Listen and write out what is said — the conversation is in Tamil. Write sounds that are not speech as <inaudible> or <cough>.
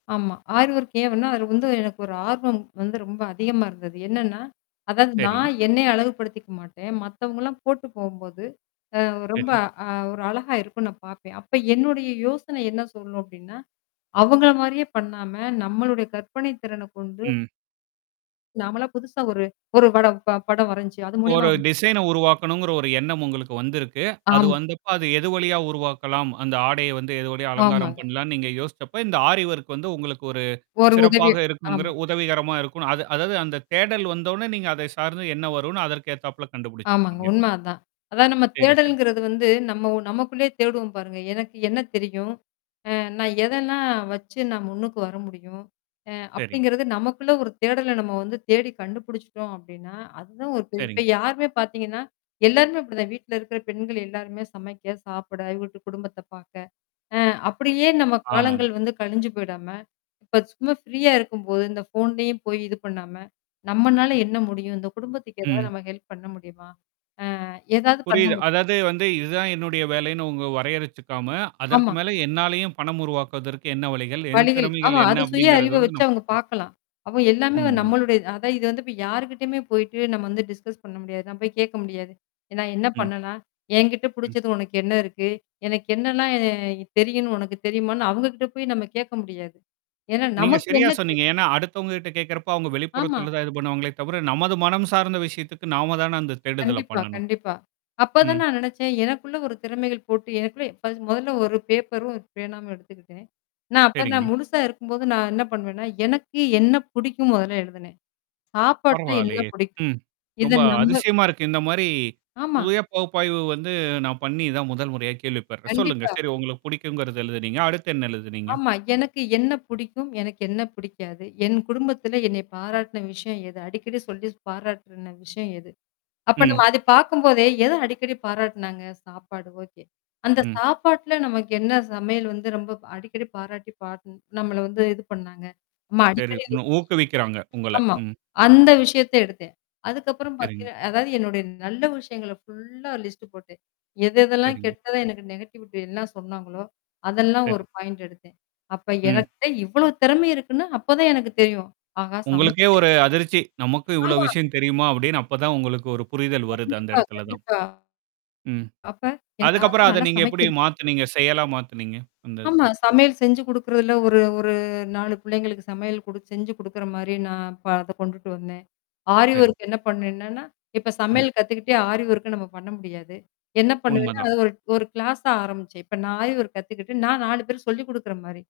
ஆமா. ஆரி ஒர்க்கே வன்னா அது வந்து எனக்கு ஒரு ஆர்வம் வந்து ரொம்ப அதிகமா இருந்தது. என்னன்னா, அதாவது சரி. நான் என்னை அழகுபடுத்திக்க மாட்டேன். மத்தவங்கள்லாம் போட்டு போம்போது. அ ரொம்ப சரி. அ ஒரு அழகா இருக்கும்ன்னு நான் பார்ப்பேன். அப்ப என்னுடைய யோசனை என்ன சொல்லணும் அப்பிடின்னா? அவங்களமாரியே பண்ணாம, நம்மளுடைய கற்பனை திறனை கொண்டு ம். நாமலாம் புதுசா ஒரு, ஒரு பட படம் ப படம் வரஞ்ச்சு. அது மூலியமா ஒரு வந்து டிசைன உருவாக்கணுங்கிற ஒரு எண்ணம் உங்களுக்கு வந்திருக்கு. அது ஆமா. வந்தப்ப அது எது வழியா உருவாக்கலாம்? அந்த ஆடைய வந்து எது வழிய அலங்காரம் ஆமாங்க. பண்ணலான்னு நீங்க யோசிச்சப்ப, இந்த ஆரி ஒர்க் வந்து உங்களுக்கு ஒரு ஒரு உதவி சிறப்பாக இருக்குங்கிற ஆமா. உதவிகரமா இருக்குன்னு அது அதாவது அந்த தேடல் வந்தோன்னே, நீங்க அதை சார்ந்து என்ன வருன்னு அதற்கு ஏத்தாப்ல ஆமாங்க. கண்டுபிடிச்சிருக்கீங்க. உண்ம அதான். அதான் நம்ம சரி, சரி. தேடல்ங்கிறது வந்து நம்ம நமக்குள்ளேயே தேடுவோம் பாருங்க. எனக்கு என்ன தெரியும்? அ நான் எதன்னா வச்சு நான் முன்னுக்கு வர முடியும்? அ சரி. அப்பிடிங்கிறது நமக்குள்ள ஒரு தேடல நம்ம வந்து தேடி கண்டுபிடிச்சுட்டோம் அப்பிடின்னா, அதுதான் ஒரு பெரிய இப்ப சரிங்க. யாருமே பார்த்தீங்கன்னா, எல்லாருமே அப்பிடிதான் வீட்ல இருக்கிற பெண்கள் எல்லாருமே சமைக்க சாப்பிட, வீட்டு குடும்பத்த பாார்க்க. அ அப்பிடியே நம்ம காலங்கள் ஆமாங்க. வந்து கழிஞ்சு போயிடாம. இப்ப சும்மா ஃப்ரீயா இருக்கும்போது, இந்த ஃபோன்லயும் போய் இது பண்ணாம. நம்மனால என்ன முடியும்? இந்த குடும்பத்துக்கு ஏதாவது ம். நம்ம ஹெல்ப் பண்ண முடியுமா? அ ஏதாவது பண்ண புரியுது. முடியு அதாவது வந்து இதுதான் என்னுடைய வேலைன்னு உங்க வரையறைச்சுக்காம, அதற்கு ஆமா. மேல என்னாலயும் பணம் உருவாக்குவதற்கு என்ன வழிகள்? என் வழிகள். ஆமா திறமைகள் என்ன அது சுய அப்பிடிங்கிறத அறிவ வந்து வச்சு நான் அவங்க பார்க்கணும். பார்க்கலாம். அப்ப எல்லாமே வ உண்மதான். நம்மளுடைய அதான் இது வந்து இப்ப யார்கிட்டயுமே போயி்ட்டு நம்ம வந்து டிஸ்கஸ் பண்ண முடியாது. நான் போய் கேட்க முடியாது. ஏன்னா என்ன ம். பண்ணலாம்? என்கிட்ட ம். புடிச்சது உனக்கு என்ன இருக்கு? எனக்கு என்னலாம் என் தெரியுன்னு உனக்கு தெரியுமான்னு அவுங்ககிட்ட போய் நம்ம கேட்க முடியாது. ஏன்னா நீங்க நமக்கு சரியா என்ன தெரியும்? சொன்னீங்க. ஏன்னா அடுத்தவங்க கிட்ட கேட்கிறப்போ, அவுங்க ஆமா. வெளிப்புறத்தல தான் இது பண்ணுவாங்களே தவிர, நமது மனம் சார்ந்த விஷயத்துக்கு நாம தான அந்த தேடுதல கண்டிப்பா, பண்ணணும். கண்டிப்பா. அப்பதான் ம். நான் நினச்சேன். எனக்குள்ள ஒரு திறமைகள் போட்டு எனக்குள்ள <unintelligible> மொதல்ல ஒரு பேப்பரும் பேனாவும் எடுத்துக்கிட்டேன். நான் அப்ப நான் சரிங்க. முழுசா இருக்கும்போது நான் என்ன பண்ணுவேன்னா, எனக்கு என்ன பிடிக்கும் முதல்ல எழுதினேன். சாப்பாட்டுல இன்ன பரவால்லயே! பிடிக்கும். ம். இத ரொம்ப நம்ப அதிசயமா இருக்கு. இந்தமாரி. ஆமா. சுய பகுப்பாய்வு வந்து நான் பண்ணி தான் முதல் முறையா கேள்விப்படுறேன். சொல்லுங்க. கண்டிப்பா. சரி உங்களுக்கு பிடிக்குங்கிறது எழுதினீங்க. அடுத்து என்ன எழுதுனீங்க? ஆமா. எனக்கு என்ன புடிக்கும்? எனக்கு என்ன பிடிக்காது? என் குடும்பத்தில என்னை பாராட்டுன விஷயம் எது? அடிக்கடி சொல்லி பாராட்டுன விஷயம் எது? அப்ப ம். நம்ம அது பார்க்கும்போதே எத அடிக்கடி பாராட்டுனாங்க? சாப்பாடு ஓகே. அந்த ம். சாப்பாட்ல நமக்கு என்ன சமையல் வந்து ரொம்ப அடிக்கடி பாராட்டி பாட் நம்மள வந்து இது பண்ணாங்க? நம்ம சரி. அடிக்கடி <unintelligible> உன்ன ஊக்குவிக்கிறாங்க, உங்கள. ஆமா. ம். அந்த விஷயத்த எடுத்தேன். அதுக்கப்புறம் சரிங்க. பார்த்தீங்கன்னா அதாவது என்னுடைய நல்ல விஷயங்கள ஃபுல்லா லிஸ்ட் போட்டேன். எத எதெல்லாம் சரிங்க. கெட்டதா எனக்கு நெகட்டிவிட்டி என்ன சொன்னாங்களோ! அதெல்லாம் சரி. ஒரு பாயிண்ட் எடுத்தேன். அப்ப ம். எனக்கிட்ட இவ்வளவு திறமை இருக்குன்னு அப்பதான் எனக்கு தெரியும். ஆஹா! சமைக்க உங்களுக்கே தெரியும். ஒரு அதிர்ச்சி. நமக்கு இவ்ளோ ஆமா. விஷயம் தெரியுமா? அப்பிடின்னு அப்ப தான் உங்களுக்கு ஒரு புரிதல் வருது அந்த கண்டிப்பா, இடத்துல தான். கண்டிப்பா. ம். அப்ப எனக்கு ஆஹா! அதுக்கப்புறம் அத நல்லா நீங்க எப்பிடி சமைக்கும் மாத்துனீங்க? செயலா மாத்துனீங்க அந்த இதுல? ஆமா. சமையல் செஞ்சு குடுக்குறதில ஒரு ஒரு நாலு பிள்ளைங்களுக்கு சமையல் குடு செஞ்சு குடுக்குறமாரி நான் ப அத கொண்டுட்டு வந்தேன். ஆரி சரிங்க. ஒர்க் என்ன பண்ணுவேன்னா, இப்ப ம். சமையல் கத்துக்கிட்டே ஆரி ஒர்க்க நம்ம பண்ண முடியாது. என்ன பண்ணுவேன்னா, உண்மதான். அது ஒரு, ஒரு கிளாஸா ஆரம்பிச்சேன். இப்ப நான் ஆரி ஒர்க் கத்துக்கிட்டு நான் 4 பேருக்கு சொல்லிக் குடுக்குற மாரி.